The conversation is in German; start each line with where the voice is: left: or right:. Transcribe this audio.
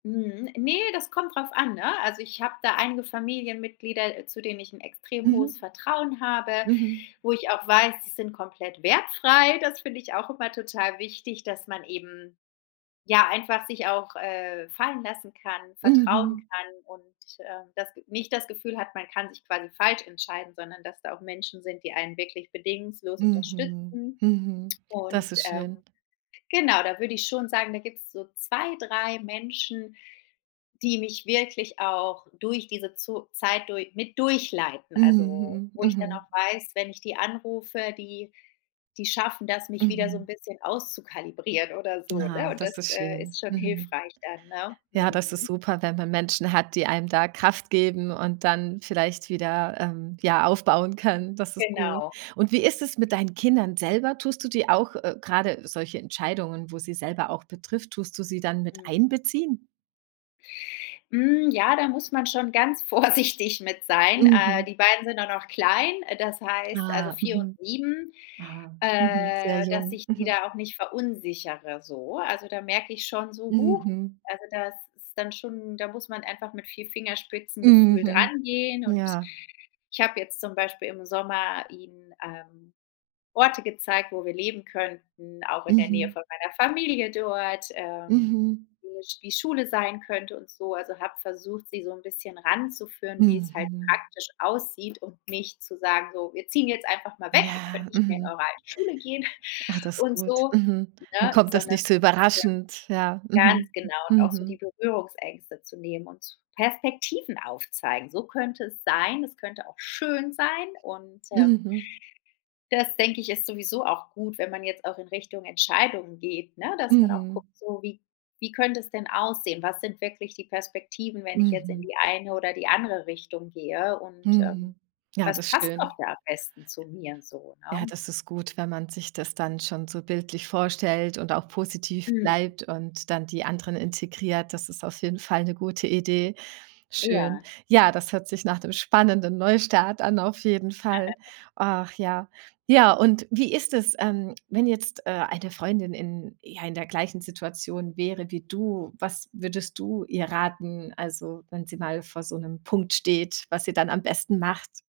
left: Mhm. Ne, das kommt drauf an, ne? Also, ich habe da einige Familienmitglieder, äh, zu denen ich ’n extrem hohes
right: Mhm.
left: Vertrauen habe,
right: Mhm.
left: wo ich auch weiß, die sind komplett wertfrei. Das finde ich auch immer total wichtig, dass man eben, ja, einfach sich auch, äh, fallen lassen kann, vertrauen
right: Mhm.
left: kann und, äh, das Ge nicht das Gefühl hat, man kann sich quasi falsch entscheiden, sondern dass da auch Menschen sind, die einen wirklich bedingungslos
right: Mhm.
left: unterstützen
right: Mhm. Das
left: und,
right: ist
left: ähm,
right: schön.
left: genau, da würde ich schon sagen, da gibt's so 2, 3, Menschen, die mich wirklich auch durch diese Zo Zeit dur mit durchleiten. Also,
right: Mhm, mhm.
left: wo ich dann
right: Mhm.
left: auch weiß, wenn ich die anrufe, die die schaffen das, mich wieder so 'n
right: Mhm.
left: bisschen auszukalibrieren oder so,
right: Ah,
left: ne? Und
right: das
left: das,
right: ist
left: äh,
right: schön.
left: ist schon
right: Mhm.
left: hilfreich dann, ne?
right: Ja, das ist
left: Mhm.
right: super, wenn man Menschen hat, die einem da Kraft geben und dann vielleicht wieder, ähm, ja, aufbauen können. Das ist gut,
left: Genau.
right: und wie ist es mit deinen Kindern selber? Tust du die auch äh, gerade solche Entscheidungen, wo sie selber auch betrifft, tust du sie dann
left: Mhm.
right: miteinbeziehen?
left: Hm, ja, da muss man schon ganz vorsichtig mit sein. Äh,
right: Mhm.
left: die Beiden sind auch noch klein, äh, das heißt, also,
right: Ah,
left: 4 und
right: mhm.
left: 7,
right: Aha, mhm. Sehr
left: äh, dass
right: jung.
left: ich die
right: Mhm.
left: da auch nicht verunsichere, so. Also, da merke ich schon so: „Huch“,
right: Mhm.
left: also, das ist dann schon da muss man einfach mit viel Fingerspitzengefühl
right: Mhm.
left: dran gehen und
right: Ja.
left: ich habe jetzt zum Beispiel im Sommer ihnen, ähm, Orte gezeigt, wo wir leben könnten, auch in der Nähe
right: Mhm.
left: von meiner Familie dort, ähm,
right: Mhm.
left: [unintelligible] wie Schule sein könnte und so. Also, habe versucht, sie so 'n bisschen ranzuführen, wie es halt
right: Mhm.
left: praktisch aussieht und nicht zu sagen: „So, wir ziehen jetzt einfach mal weg. Ihr
right: Ja,
left: könnt nicht mehr in
right: mhm.
left: eure alte Schule gehen.“,
right: Ah, das ist
left: und
right: gut.
left: so,
right: Mhm. Dann
left: ne,
right: kommt das
left: sondern
right: nicht so
left: so 'n bisschen
right: überraschend. Ja,
left: ganz
right: mhm,
left: genau, und auch so
right: mhm.
left: die Berührungsängste zu nehmen und z Perspektiven aufzeigen: „So könnte es sein. Es könnte auch schön sein“, und, ähm
right: Mhm.
left: das denke ich, ist sowieso auch gut, wenn man jetzt auch in Richtung Entscheidungen geht, ne, dass man auch
right: Mhm.
left: guckt, so: „Wie wie könnte es denn aussehen? Was sind wirklich die Perspektiven, wenn ich jetzt in
right: Mhm.
left: die eine oder die andere Richtung gehe und, ähm,
right: Mhm. Ja,
left: was
right: das
left: passt auch
right: schön.
left: da am besten zu mir?“, so,
right: Ja,
left: ne?
right: das ist gut, wenn man sich das dann schon so bildlich vorstellt und auch positiv
left: Mhm.
right: bleibt und dann die anderen integriert. Das ist auf jeden Fall 'ne gute Idee. Schön.
left: Ja.
right: Ja, das hört sich nach dem spannenden Neustart an auf jeden Fall. Ach, ja. Ja, und wie ist es, ähm, wenn jetzt, äh, eine Freundin in ja, in der gleichen Situation wäre wie du, was würdest du ihr raten? Also, wenn sie mal vor so 'nem Punkt steht, was sie dann am besten macht?